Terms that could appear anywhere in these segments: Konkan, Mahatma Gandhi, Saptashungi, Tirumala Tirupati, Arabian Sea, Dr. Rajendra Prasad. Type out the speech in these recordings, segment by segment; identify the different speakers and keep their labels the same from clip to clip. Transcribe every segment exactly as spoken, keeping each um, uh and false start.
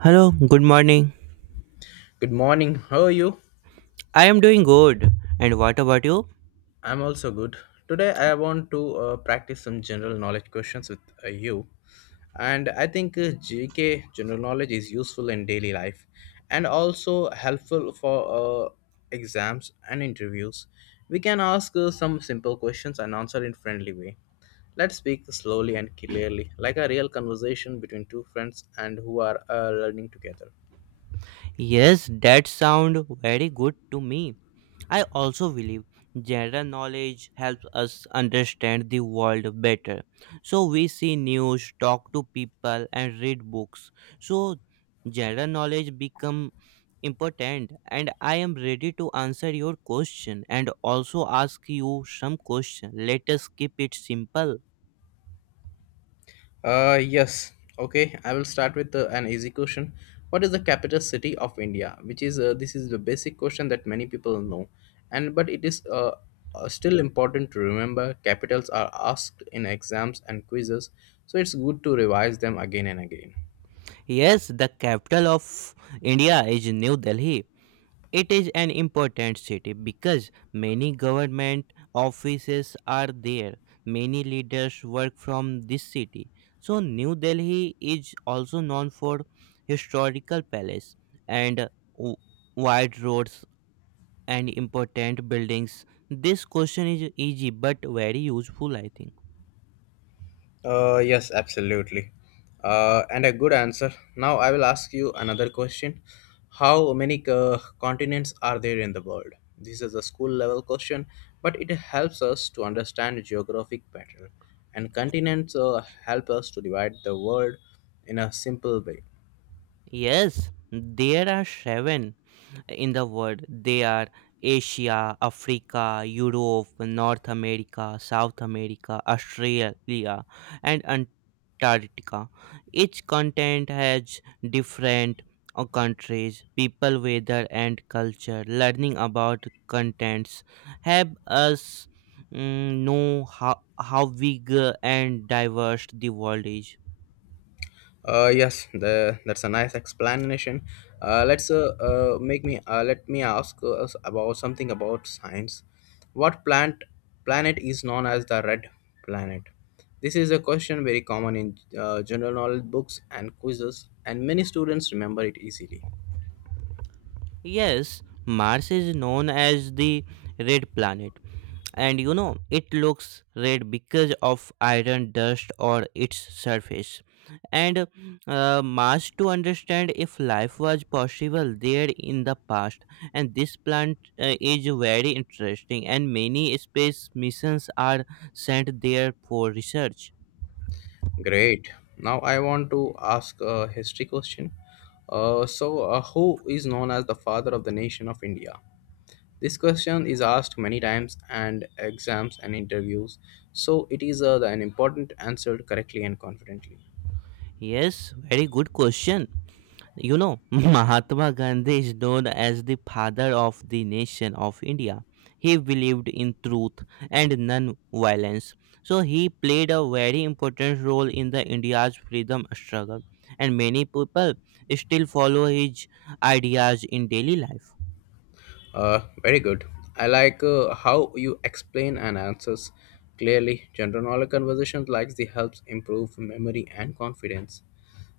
Speaker 1: Hello, good morning.
Speaker 2: Good morning. How are you?
Speaker 1: I am doing good. And what about you?
Speaker 2: I'm also good. Today I want to uh, practice some general knowledge questions with uh, you. And I think uh, G K general knowledge is useful in daily life and also helpful for uh, exams and interviews. We can ask uh, some simple questions and answer in friendly way. Let's speak slowly and clearly like a real conversation between two friends and who are uh, learning together.
Speaker 1: Yes, that sound very good to me. I also believe general knowledge helps us understand the world better. So we see news, talk to people and read books. So general knowledge become important, and I am ready to answer your question and also ask you some question. Let us keep it simple.
Speaker 2: Uh, yes. Okay, I will start with uh, an easy question. What is the capital city of India? Which is uh, This is the basic question that many people know, and but it is uh, uh, still important to remember. Capitals are asked in exams and quizzes, so it's good to revise them again and again.
Speaker 1: Yes, the capital of India is New Delhi. It is an important city because many government offices are there. Many leaders work from this city. So New Delhi is also known for historical palace and w- wide roads and important buildings. This question is easy but very useful I think.
Speaker 2: Uh, yes, absolutely. Uh, and a good answer. Now I will ask you another question. How many uh, continents are there in the world? This is a school level question, but it helps us to understand geographic pattern. And continents uh, help us to divide the world in a simple way.
Speaker 1: Yes, there are seven in the world. They are Asia, Africa, Europe, North America, South America, Australia, and Antarctica. Each continent has different uh, countries, people, weather, and culture. Learning about contents help us mm, know how, how big uh, and diverse the world is.
Speaker 2: Uh, yes, the, that's a nice explanation. Uh, let's uh, uh, make me uh, let me ask us about something about science. What plant planet is known as the red planet? This is a question very common in uh, general knowledge books and quizzes, and many students remember it easily.
Speaker 1: Yes, Mars is known as the red planet, and you know it looks red because of iron dust or its surface, and uh, must to understand if life was possible there in the past. And this plant uh, is very interesting, and many space missions are sent there for research.
Speaker 2: Great. Now I want to ask a history question. Uh, so, uh, who is known as the father of the nation of India? This question is asked many times and exams and interviews, so it is uh, an important answer correctly and confidently.
Speaker 1: Yes, very good question. You know, Mahatma Gandhi is known as the father of the nation of India. He believed in truth and non-violence. So he played a very important role in the India's freedom struggle, and many people still follow his ideas in daily life.
Speaker 2: Uh, very good. I like uh, how you explain and answers clearly. General knowledge conversations like this helps improve memory and confidence.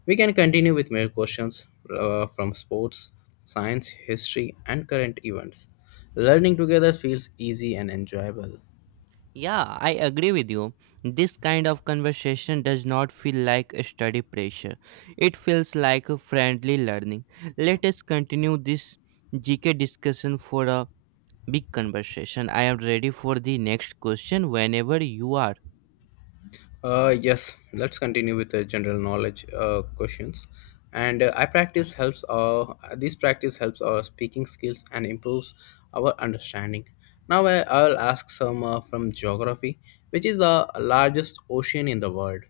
Speaker 2: We can continue with more questions uh, from sports, science, history, and current events. Learning together feels easy and enjoyable.
Speaker 1: Yeah, I agree with you. This kind of conversation does not feel like a study pressure. It feels like a friendly learning. Let us continue this G K discussion for a big conversation. I am ready for the next question whenever you are.
Speaker 2: Uh, yes, let's continue with the general knowledge uh, questions. And uh, I practice helps. Uh, this practice helps our speaking skills and improves our understanding. Now I, I'll ask some uh, from geography, which is the largest ocean in the world.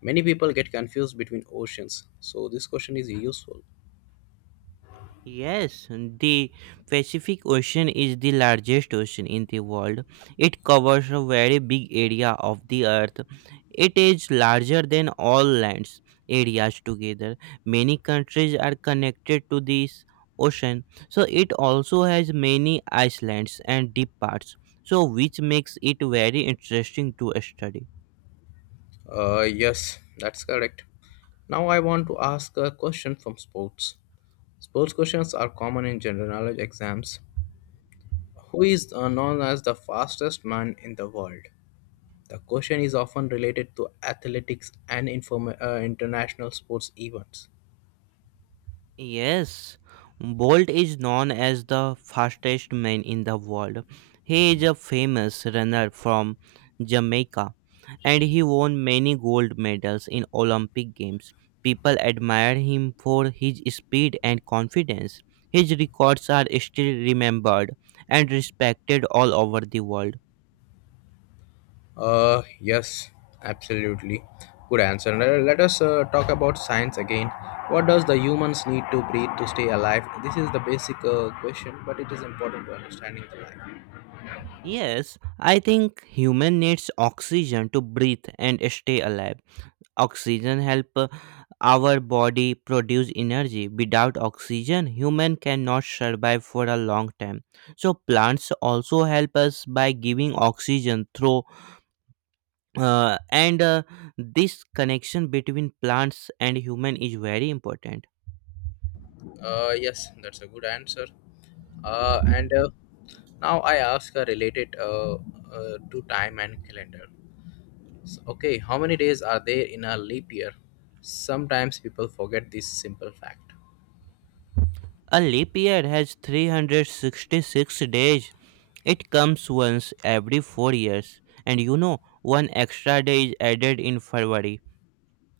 Speaker 2: Many people get confused between oceans, so this question is useful.
Speaker 1: Yes, the Pacific Ocean is the largest ocean in the world. It covers a very big area of the earth. It is larger than all lands areas together. Many countries are connected to this ocean. So it also has many islands and deep parts. So which makes it very interesting to study.
Speaker 2: Uh, yes, that's correct. Now I want to ask a question from sports. Sports questions are common in general knowledge exams. Who is uh, known as the fastest man in the world? The question is often related to athletics and inform- uh, international sports events.
Speaker 1: Yes, Bolt is known as the fastest man in the world. He is a famous runner from Jamaica, and he won many gold medals in Olympic Games. People admire him for his speed and confidence. His records are still remembered and respected all over the world.
Speaker 2: Uh, yes, absolutely. Good answer. Le- Let us uh, talk about science again. What does the humans need to breathe to stay alive? This is the basic uh, question, but it is important to understanding the life.
Speaker 1: Yes, I think human needs oxygen to breathe and stay alive. Oxygen help uh, our body produce energy. Without oxygen, human cannot survive for a long time. So plants also help us by giving oxygen through uh, and uh, this connection between plants and human is very important.
Speaker 2: Uh, yes, that's a good answer. Uh, and uh, Now I ask a related uh, uh, to time and calendar. So, okay, how many days are there in a leap year? Sometimes people forget this simple fact.
Speaker 1: A leap year has three hundred sixty-six days. It comes once every four years, and you know one extra day is added in February.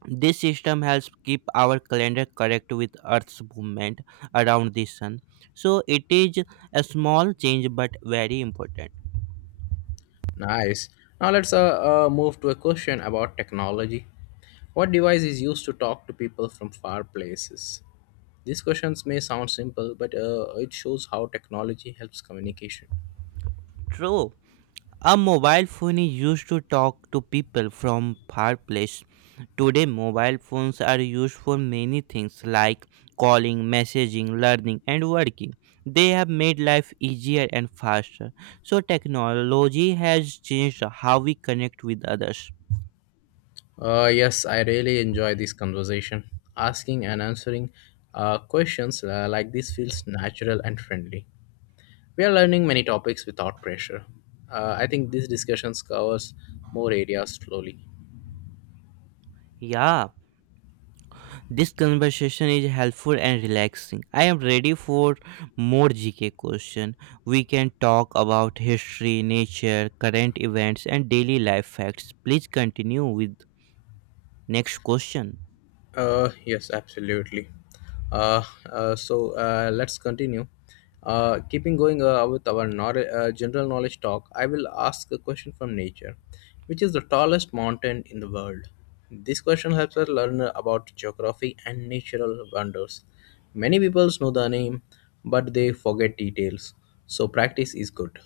Speaker 1: This system helps keep our calendar correct with Earth's movement around the sun. So it is a small change but very important.
Speaker 2: Nice. Now let's uh, uh, move to a question about technology. What device is used to talk to people from far places? These questions may sound simple, but uh, it shows how technology helps communication.
Speaker 1: True. A mobile phone is used to talk to people from far place. Today mobile phones are used for many things like calling, messaging, learning and working. They have made life easier and faster. So technology has changed how we connect with others.
Speaker 2: Uh, yes, I really enjoy this conversation. Asking and answering uh, questions uh, like this feels natural and friendly. We are learning many topics without pressure. Uh, i think these discussions covers more areas slowly.
Speaker 1: Yeah. This conversation is helpful and relaxing. I am ready for more G K question. We can talk about history, nature, current events and daily life facts. Please continue with next question.
Speaker 2: Uh, yes absolutely. uh, uh, so uh, let's continue uh, keeping going uh, with our knowledge, uh, general knowledge talk. I will ask a question from nature. Which is the tallest mountain in the world? This question helps us learn about geography and natural wonders. Many people know the name, but they forget details, so practice is good.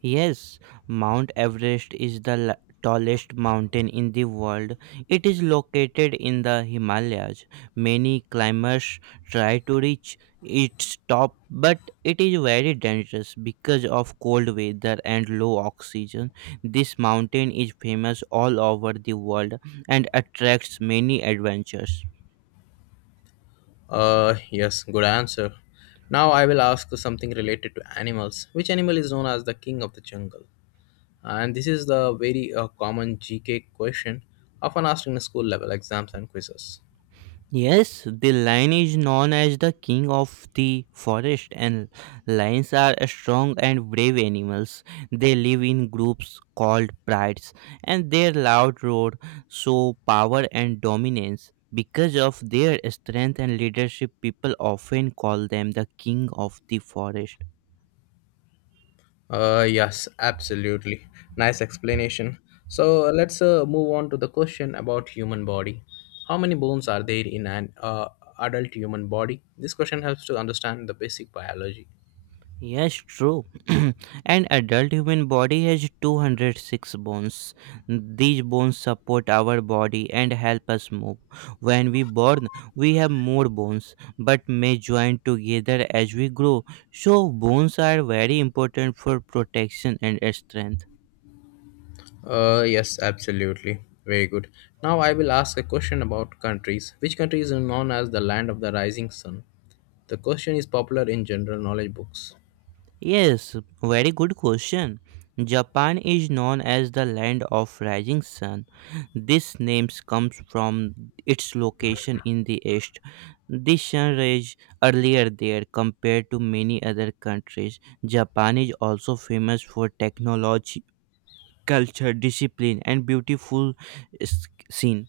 Speaker 1: Yes, Mount Everest is the la- tallest mountain in the world. It is located in the Himalayas. Many climbers try to reach its top, but it is very dangerous because of cold weather and low oxygen. This mountain is famous all over the world and attracts many adventures.
Speaker 2: Uh, yes, good answer. Now I will ask something related to animals. Which animal is known as the king of the jungle? And this is the very uh, common G K question often asked in school level exams and quizzes.
Speaker 1: Yes, the lion is known as the king of the forest, and lions are strong and brave animals. They live in groups called prides, and their loud roar show power and dominance. Because of their strength and leadership, people often call them the king of the forest.
Speaker 2: Uh, yes, absolutely. Nice explanation. So uh, let's uh, move on to the question about human body. How many bones are there in an uh, adult human body? This question helps to understand the basic biology.
Speaker 1: Yes, true. An adult human body has two hundred six bones. These bones support our body and help us move. When we born, we have more bones but may join together as we grow. So bones are very important for protection and strength.
Speaker 2: Uh, yes, absolutely. Very good. Now I will ask a question about countries. Which country is known as the land of the rising sun? The question is popular in general knowledge books.
Speaker 1: Yes, very good question. Japan is known as the land of rising sun. This name comes from its location in the east. The sun rays earlier there compared to many other countries. Japan is also famous for technology, culture, discipline, and beautiful s- scene.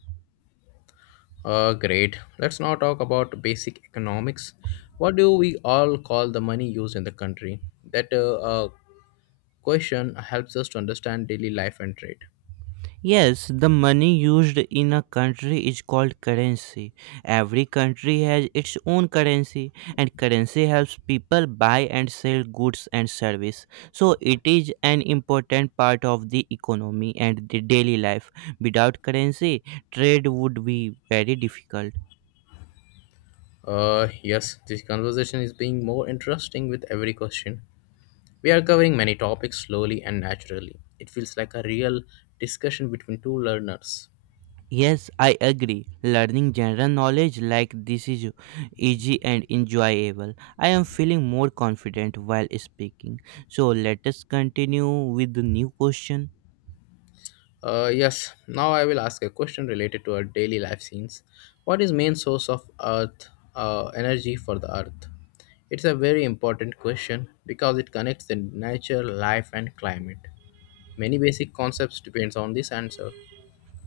Speaker 2: Uh, great. Let's now talk about basic economics. What do we all call the money used in the country? That uh, uh, question helps us to understand daily life and trade.
Speaker 1: Yes, the money used in a country is called currency. Every country has its own currency, and currency helps people buy and sell goods and service. So it is an important part of the economy and the daily life. Without currency, trade would be very difficult.
Speaker 2: Uh, yes, this conversation is being more interesting with every question. We are covering many topics slowly and naturally. It feels like a real discussion between two learners.
Speaker 1: Yes, I agree. Learning general knowledge like this is easy and enjoyable. I am feeling more confident while speaking. So let us continue with the new question.
Speaker 2: Uh, yes, now I will ask a question related to our daily life scenes. What is main source of earth uh, energy for the earth? It's a very important question because it connects the nature, life and climate. Many basic concepts depends on this answer.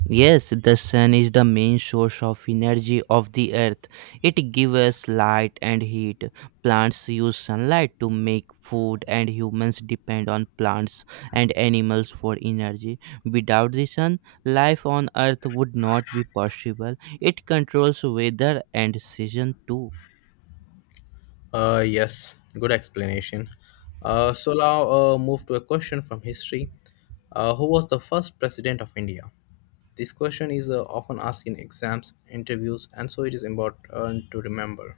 Speaker 1: Yes, the sun is the main source of energy of the earth. It gives us light and heat. Plants use sunlight to make food, and humans depend on plants and animals for energy. Without the sun, life on earth would not be possible. It controls weather and season too.
Speaker 2: Uh, yes, good explanation. Uh, so now uh, move to a question from history. Uh, who was the first president of India? This question is uh, often asked in exams, interviews, and so it is important uh, to remember.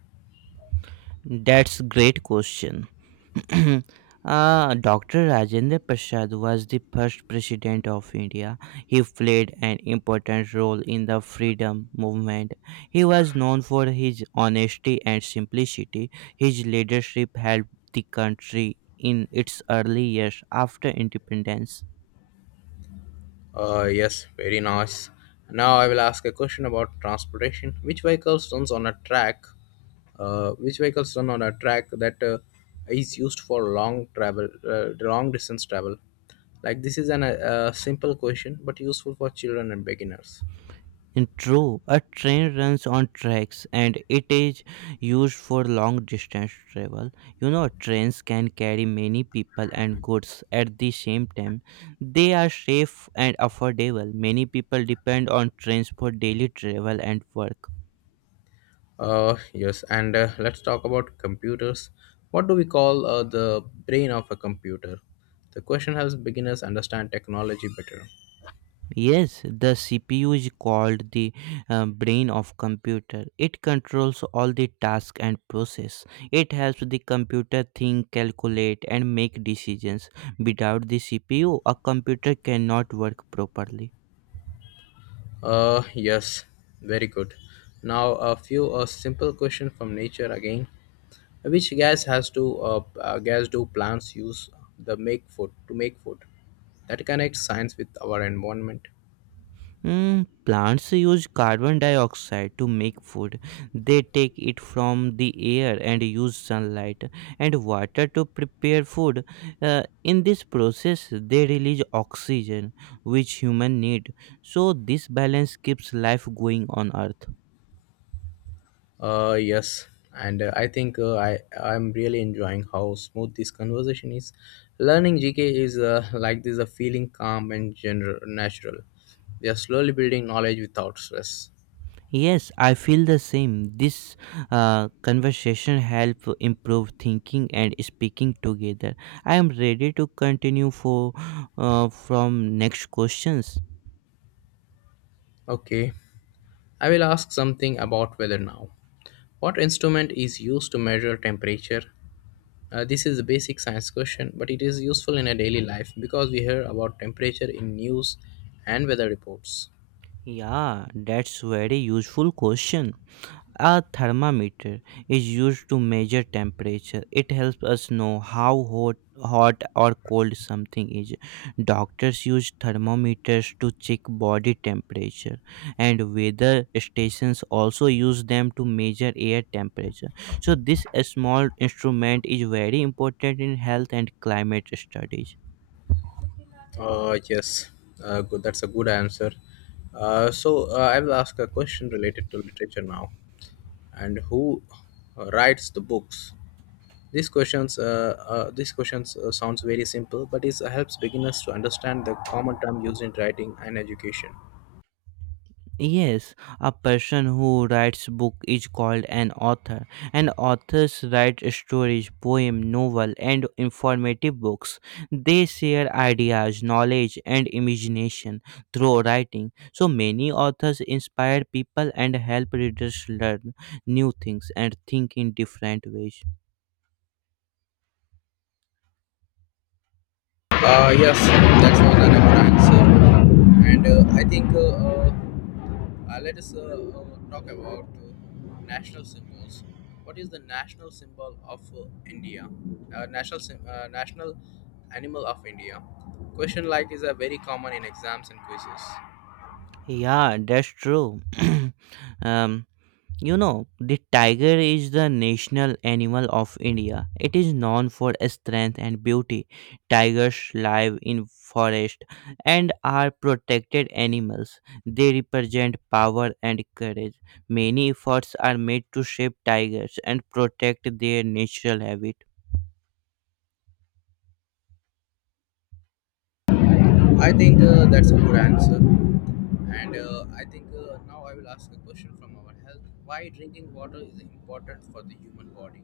Speaker 1: That's great question. uh, doctor Rajendra Prasad was the first president of India. He played an important role in the freedom movement. He was known for his honesty and simplicity. His leadership helped the country in its early years after independence.
Speaker 2: Uh, yes, very nice. Now I will ask a question about transportation. Which vehicles runs on a track? Uh, which vehicles run on a track that uh, is used for long travel, uh, long distance travel? Like this is an uh, simple question, but useful for children and beginners.
Speaker 1: True, a train runs on tracks, and it is used for long distance travel. You know, trains can carry many people and goods at the same time. They are safe and affordable. Many people depend on trains for daily travel and work.
Speaker 2: Uh, yes, and uh, let's talk about computers. What do we call uh, the brain of a computer? The question helps beginners understand technology better.
Speaker 1: Yes, the C P U is called the uh, brain of computer. It controls all the task and process. It helps the computer think, calculate and make decisions. Without the C P U, a computer cannot work properly.
Speaker 2: Uh, yes, very good. Now a few uh, simple question from nature again. Which gas has to uh, uh, gas do plants use the make food to make food? That connects science with our environment.
Speaker 1: Mm, plants use carbon dioxide to make food. They take it from the air and use sunlight and water to prepare food. Uh, in this process, they release oxygen, which human need. So this balance keeps life going on Earth.
Speaker 2: Uh, yes, and uh, I think uh, I I'm really enjoying how smooth this conversation is. Learning G K is uh, like this, a feeling calm and general natural. We are slowly building knowledge without stress.
Speaker 1: Yes, I feel the same. This uh, conversation help improve thinking and speaking together. I am ready to continue for uh, from next questions.
Speaker 2: Okay. I will ask something about weather now. What instrument is used to measure temperature? Uh, this is a basic science question, but it is useful in a daily life because we hear about temperature in news and weather reports.
Speaker 1: Yeah, that's very useful question. A thermometer is used to measure temperature. It helps us know how hot, hot or cold something is. Doctors use thermometers to check body temperature, and weather stations also use them to measure air temperature. So, this small instrument is very important in health and climate studies.
Speaker 2: Uh, yes, uh, good. That's a good answer. Uh, so uh, I will ask a question related to literature now. And who uh, writes the books? These questions, uh, uh, these questions uh, sounds very simple, but it helps beginners to understand the common term used in writing and education.
Speaker 1: Yes, a person who writes book is called an author, and authors write stories, poem, novel, and informative books. They share ideas, knowledge, and imagination through writing. So many authors inspire people and help readers learn new things and think in different ways.
Speaker 2: Uh, yes, that was an good answer, and uh, I think uh, uh, uh, let us uh, uh, talk about uh, national symbols. What is the national symbol of uh, India? Uh, national sym- uh, national animal of India? Question like is a very common in exams and quizzes.
Speaker 1: Yeah, that's true. um, You know, the tiger is the national animal of India. It is known for its strength and beauty. Tigers live in forest and are protected animals. They represent power and courage. Many efforts are made to shape tigers and protect their natural habitat.
Speaker 2: I think uh, that's a good answer. And uh, I think uh, now I will ask a question from our health. Why drinking water is important for the human body?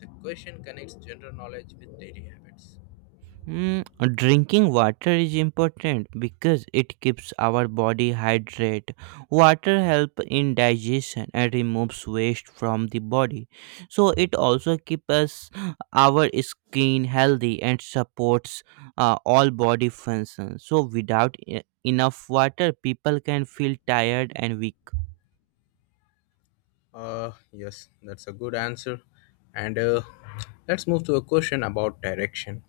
Speaker 2: The question connects general knowledge with daily habits.
Speaker 1: Mm, drinking water is important because it keeps our body hydrated. Water help in digestion and removes waste from the body. So it also keeps us our skin healthy and supports uh, all body functions. So without e- enough water, people can feel tired and weak.
Speaker 2: Uh, yes, that's a good answer. And uh, let's move to a question about direction.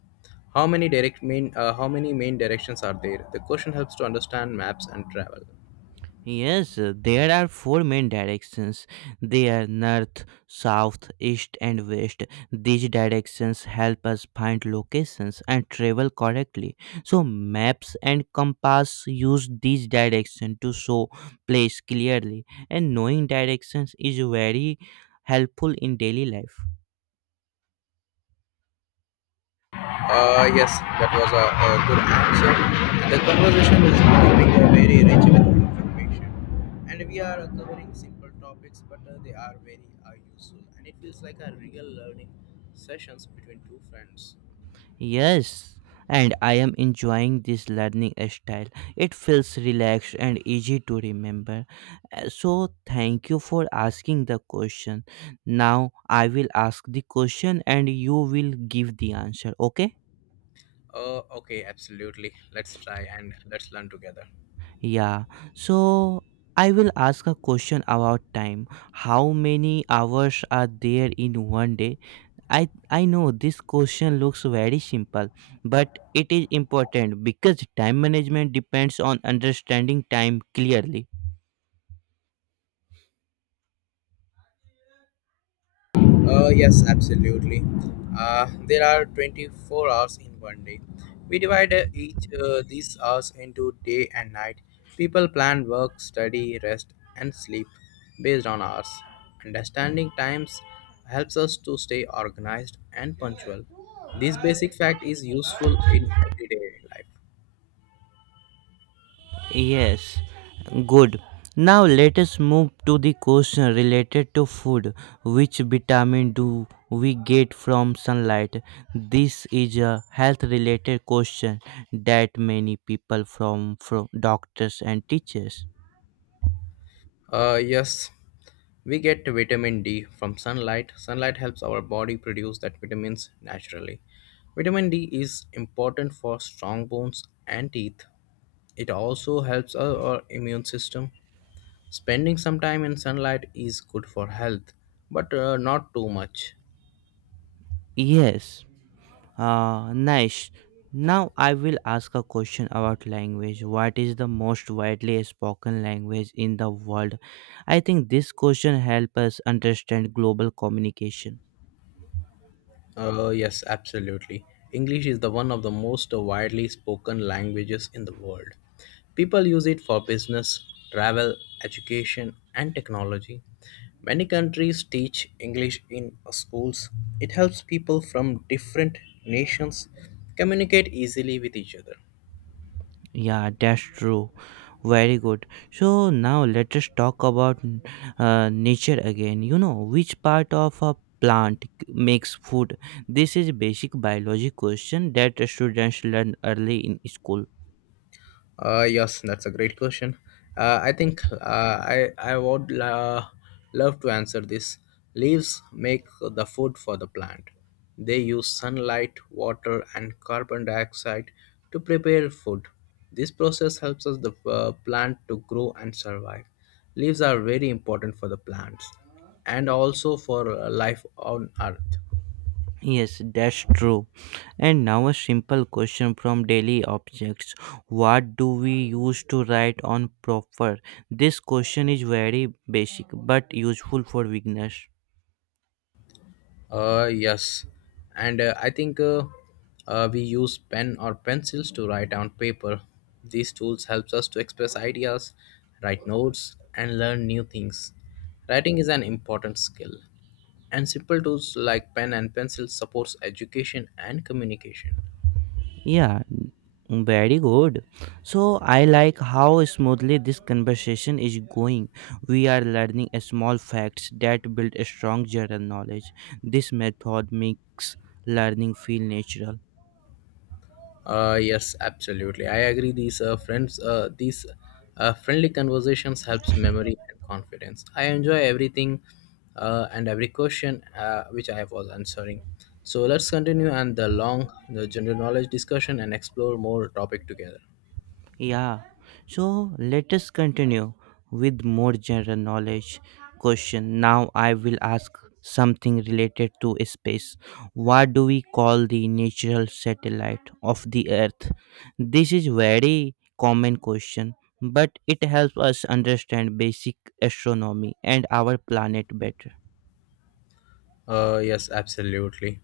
Speaker 2: How many direct main uh, how many main directions are there? The question helps to understand maps and travel.
Speaker 1: Yes, uh, there are four main directions. They are north, south, east, and west. These directions help us find locations and travel correctly. So, maps and compass use these directions to show place clearly, and knowing directions is very helpful in daily life.
Speaker 2: Uh, yes, that was a, a good answer. The conversation is becoming uh, very rich with information, and we are uh, covering simple topics, but uh, they are very uh, useful, and it feels like a real learning sessions between two friends.
Speaker 1: Yes, and I am enjoying this learning style. It feels relaxed and easy to remember. Uh, So, thank you for asking the question. Now, I will ask the question and you will give the answer, okay?
Speaker 2: Uh, okay, absolutely. Let's try and let's learn together.
Speaker 1: Yeah, so I will ask a question about time. How many hours are there in one day? I I know this question looks very simple, but it is important because time management depends on understanding time clearly.
Speaker 2: Uh, yes, absolutely. Uh, there are twenty-four hours in one day. We divide uh, each uh, these hours into day and night. People plan work, study, rest, and sleep based on hours. Understanding times helps us to stay organized and punctual. This basic fact is useful in everyday life.
Speaker 1: Yes, good. Now let us move to the question related to food. Which vitamin do we get from sunlight? This is a health related question that many people from from doctors and teachers.
Speaker 2: Uh, yes, we get vitamin D from sunlight. Sunlight helps our body produce that vitamins naturally. Vitamin D is important for strong bones and teeth. It also helps our our immune system. Spending some time in sunlight is good for health, but uh, not too much.
Speaker 1: Yes. Uh, nice. Now I will ask a question about language. What is the most widely spoken language in the world? I think this question helps us understand global communication.
Speaker 2: Uh, yes, absolutely. English is the one of the most widely spoken languages in the world. People use it for business, travel, education, and technology. Many countries teach English in uh, schools. It helps people from different nations communicate easily with each other.
Speaker 1: Yeah, that's true. Very good. So now let us talk about uh, nature again. You know, which part of a plant makes food? This is basic biology question that students learn early in school.
Speaker 2: Uh, yes, that's a great question. Uh, I think uh, I I would uh, love to answer this. Leaves make the food for the plant. They use sunlight, water, and carbon dioxide to prepare food. This process helps us the uh, plant to grow and survive. Leaves are very important for the plants and also for uh, life on earth.
Speaker 1: Yes, that's true. And now a simple question from daily objects. What do we use to write on proper? This question is very basic but useful for beginners.
Speaker 2: Uh, yes, and uh, I think uh, uh, We use pen or pencils to write on paper. These tools helps us to express ideas, write notes, and learn new things. Writing is an important skill, and simple tools like pen and pencil supports education and communication.
Speaker 1: Yeah, very good. So I like how smoothly this conversation is going. We are learning a small facts that build a strong general knowledge. This method makes learning feel natural.
Speaker 2: Uh, yes, absolutely. I agree. These uh, friends, uh, these uh, friendly conversations helps memory and confidence. I enjoy everything uh, and every question uh, which I was answering. So let's continue and the long, the general knowledge discussion and explore more topic together.
Speaker 1: Yeah, so let us continue with more general knowledge question. Now I will ask something related to space. What do we call the natural satellite of the Earth? This is very common question, but it helps us understand basic astronomy and our planet better.
Speaker 2: Uh, yes, absolutely.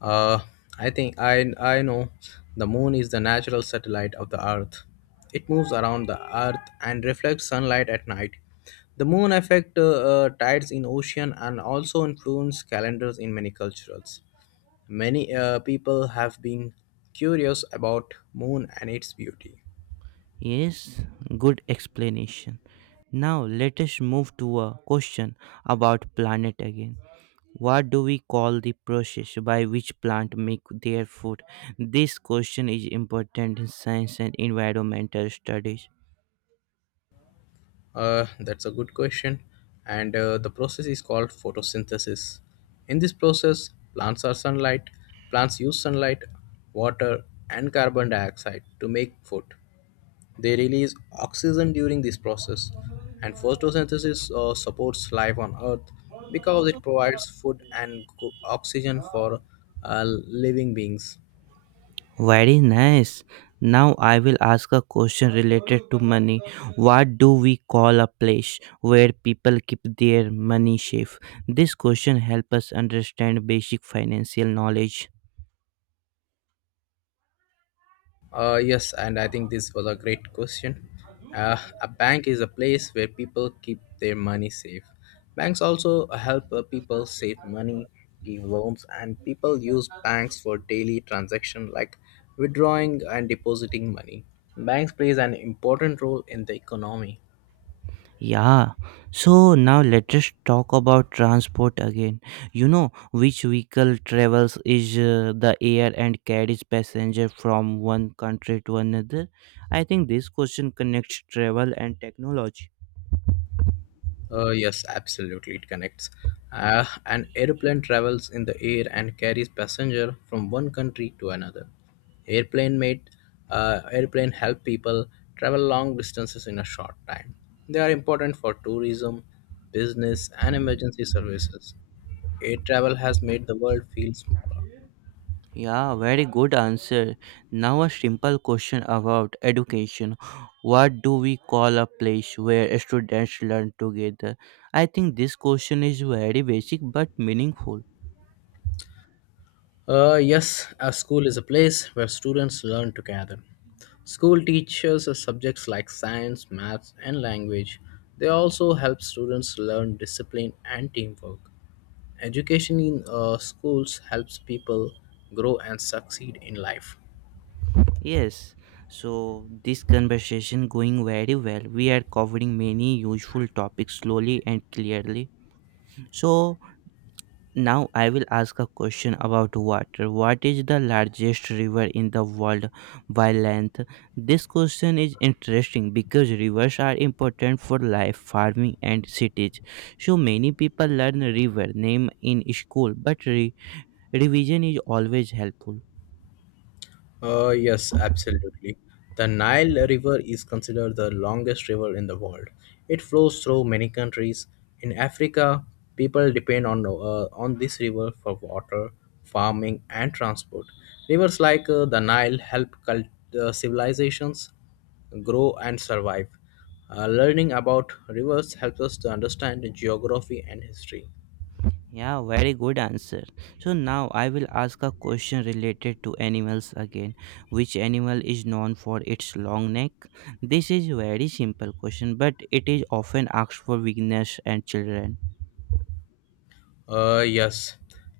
Speaker 2: Uh, I think I I know the moon is the natural satellite of the Earth. It moves around the Earth and reflects sunlight at night. The moon affect uh, uh, tides in ocean and also influence calendars in many cultures. Many uh, people have been curious about moon and its beauty.
Speaker 1: Yes, good explanation. Now let us move to a question about planet again. What do we call the process by which plants make their food? This question is important in science and environmental studies.
Speaker 2: Uh, that's a good question. And uh, the process is called photosynthesis. In this process, plants are sunlight. Plants use sunlight, water, and carbon dioxide to make food. They release oxygen during this process. And photosynthesis uh, supports life on Earth because it provides food and co- oxygen for uh, living beings.
Speaker 1: Very nice. Now I will ask a question related to money. What do we call a place where people keep their money safe? This question helps us understand basic financial knowledge.
Speaker 2: Uh, yes, and I think this was a great question. Uh, a bank is a place where people keep their money safe. Banks also help uh, people save money, give loans, and people use banks for daily transactions like withdrawing and depositing money. Banks plays an important role in the economy.
Speaker 1: Yeah, so now let us talk about transport again. You know, which vehicle travels is uh, the air and carries passenger from one country to another? I think this question connects travel and technology.
Speaker 2: Uh, yes, absolutely, it connects. Uh, an airplane travels in the air and carries passenger from one country to another. Airplane mate, uh, Airplane help people travel long distances in a short time. They are important for tourism, business, and emergency services. Air travel has made the world feel smaller.
Speaker 1: Yeah, very good answer. Now a simple question about education. What do we call a place where students learn together? I think this question is very basic but meaningful.
Speaker 2: Uh, yes, a school is a place where students learn together. School teaches us subjects like science, maths, and language. They also help students learn discipline and teamwork. Education in uh, schools helps people grow and succeed in life.
Speaker 1: Yes, so this conversation going very well. We are covering many useful topics slowly and clearly. So now I will ask a question about water. What is the largest river in the world by length? This question is interesting because rivers are important for life, farming and cities. So many people learn river name in school, but re- revision is always helpful.
Speaker 2: Uh, yes, absolutely. The Nile River is considered the longest river in the world. It flows through many countries. In Africa, people depend on uh, on this river for water, farming, and transport. Rivers like uh, the Nile help cult- uh, civilizations grow and survive. Uh, learning about rivers helps us to understand geography and history.
Speaker 1: Yeah, very good answer. So now I will ask a question related to animals again. Which animal is known for its long neck? This is very simple question, but it is often asked for beginners and children.
Speaker 2: Uh, yes.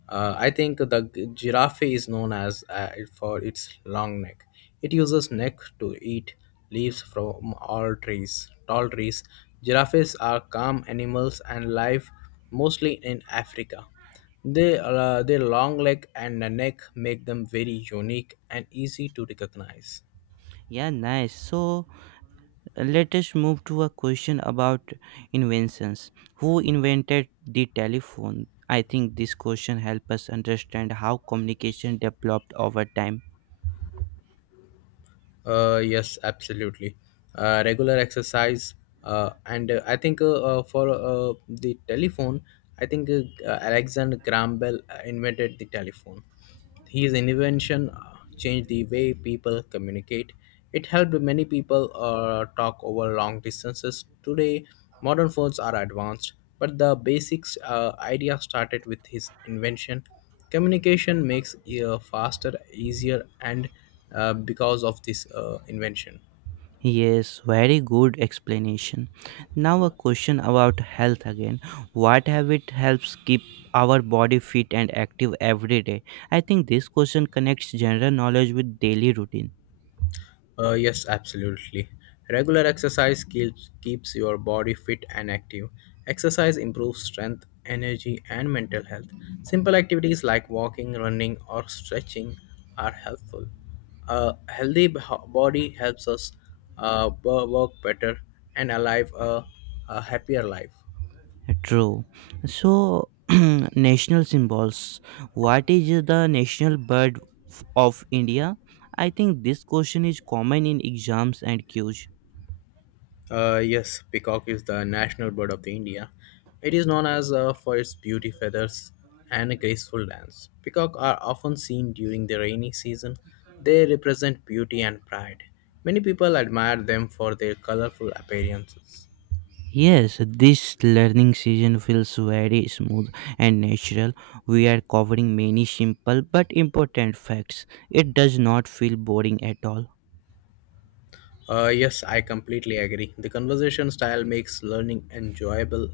Speaker 2: Uh, I think the g- giraffe is known as uh, for its long neck. It uses neck to eat leaves from all trees, tall trees. Giraffes are calm animals and live mostly in Africa. They, uh, their long leg and neck make them very unique and easy to recognize.
Speaker 1: Yeah, nice. So uh, let us move to a question about inventions. Who invented the telephone? I think this question helps us understand how communication developed over time.
Speaker 2: Uh, yes, absolutely. Uh, regular exercise, uh, and uh, I think uh, uh, for uh, The telephone, I think uh, uh, Alexander Graham Bell uh, invented the telephone. His invention uh, changed the way people communicate. It helped many people uh, talk over long distances. Today, modern phones are advanced, but the basics uh, idea started with his invention. Communication makes uh, faster, easier, and uh, because of this uh, invention.
Speaker 1: Yes, very good explanation. Now, a question about health again. What habit helps keep our body fit and active every day? I think this question connects general knowledge with daily routine.
Speaker 2: Uh, yes, absolutely. Regular exercise keeps, keeps your body fit and active. Exercise improves strength, energy, and mental health. Simple activities like walking, running, or stretching are helpful. A healthy b- body helps us uh, wo- work better and alive a, a happier life.
Speaker 1: True. So, national symbols. What is the national bird f- of India? I think this question is common in exams and Q.
Speaker 2: Uh, yes, peacock is the national bird of the India. It is known as uh, for its beauty feathers and a graceful dance. Peacock are often seen during the rainy season. They represent beauty and pride. Many people admire them for their colorful appearances.
Speaker 1: Yes, this learning season feels very smooth and natural. We are covering many simple but important facts. It does not feel boring at all.
Speaker 2: Uh, yes, I completely agree. The conversation style makes learning enjoyable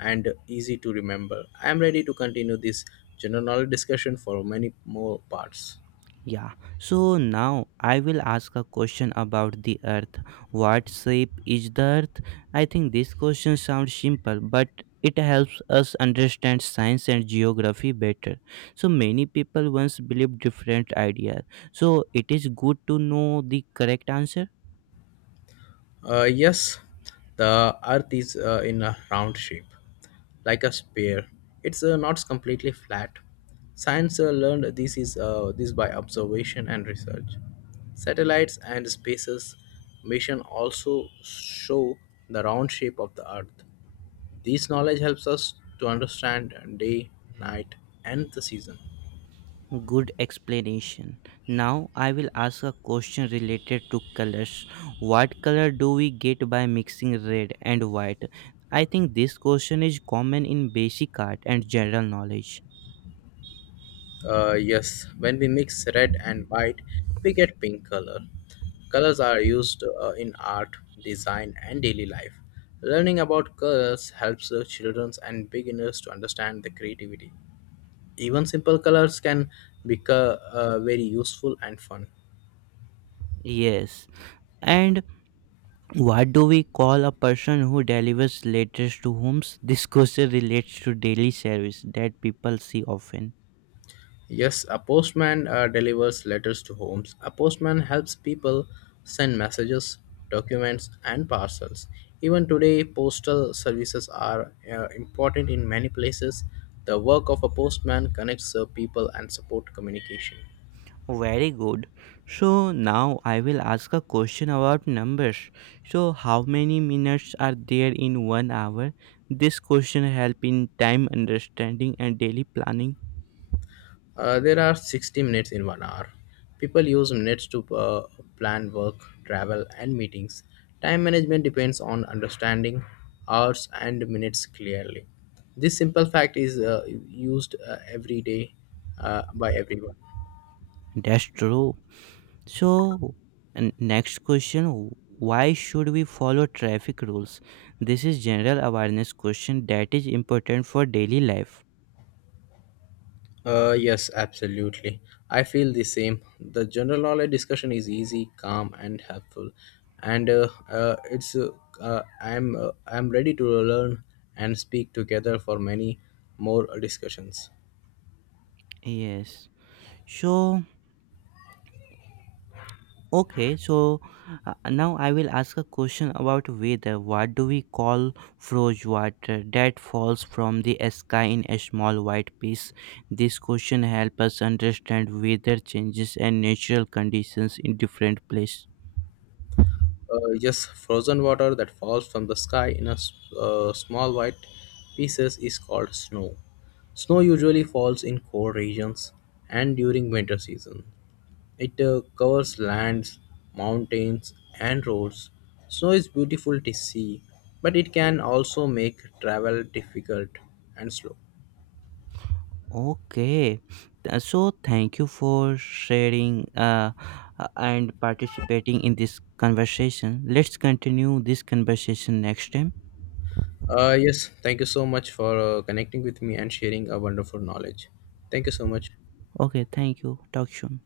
Speaker 2: and easy to remember. I am ready to continue this general knowledge discussion for many more parts.
Speaker 1: Yeah, so now I will ask a question about the earth. What shape is the earth? I think this question sounds simple, but it helps us understand science and geography better. So many people once believed different ideas. So it is good to know the correct answer.
Speaker 2: Uh, yes, the Earth is uh, in a round shape, like a sphere. It's uh, not completely flat. Science uh, learned this is uh, this by observation and research. Satellites and spaces mission also show the round shape of the Earth. This knowledge helps us to understand day, night, and the season.
Speaker 1: Good explanation. Now I will ask a question related to colors. What color do we get by mixing red and white? I think this question is common in basic art and general knowledge.
Speaker 2: Uh, yes, when we mix red and white, we get pink color. Colors are used uh, in art, design, and daily life. Learning about colors helps the children and beginners to understand the creativity. Even simple colors can become uh, very useful and fun.
Speaker 1: Yes. And what do we call a person who delivers letters to homes? This question relates to daily service that people see often.
Speaker 2: Yes, a postman uh, delivers letters to homes. A postman helps people send messages, documents, and parcels. Even today, postal services are uh, important in many places. The work of a postman connects uh, people and support communication.
Speaker 1: Very good. So now I will ask a question about numbers. So how many minutes are there in one hour? This question help in time understanding and daily planning.
Speaker 2: Uh, there are sixty minutes in one hour. People use minutes to uh, plan work, travel, and meetings. Time management depends on understanding hours and minutes clearly. This simple fact is uh, used uh, every day uh, by everyone.
Speaker 1: That's true. So n- next question, why should we follow traffic rules? This is general awareness question that is important for daily life.
Speaker 2: Uh, yes, absolutely. I feel the same. The general knowledge discussion is easy, calm, and helpful, and uh, uh, it's uh, uh, I'm uh, I'm ready to learn and speak together for many more discussions.
Speaker 1: Yes. So Okay, so uh, now I will ask a question about weather. What do we call froze water that falls from the sky in a small white piece? This question helps us understand weather changes and natural conditions in different places.
Speaker 2: Uh, yes, frozen water that falls from the sky in a s- uh, small white pieces is called snow. Snow usually falls in cold regions and during winter season. It uh, covers lands, mountains, and roads. Snow is beautiful to see, but it can also make travel difficult and slow.
Speaker 1: Okay, th- so thank you for sharing uh, uh, and participating in this conversation. Let's continue this conversation next time.
Speaker 2: Uh, yes, thank you so much for uh, connecting with me and sharing a wonderful knowledge. Thank you so much.
Speaker 1: Okay, thank you. Talk soon.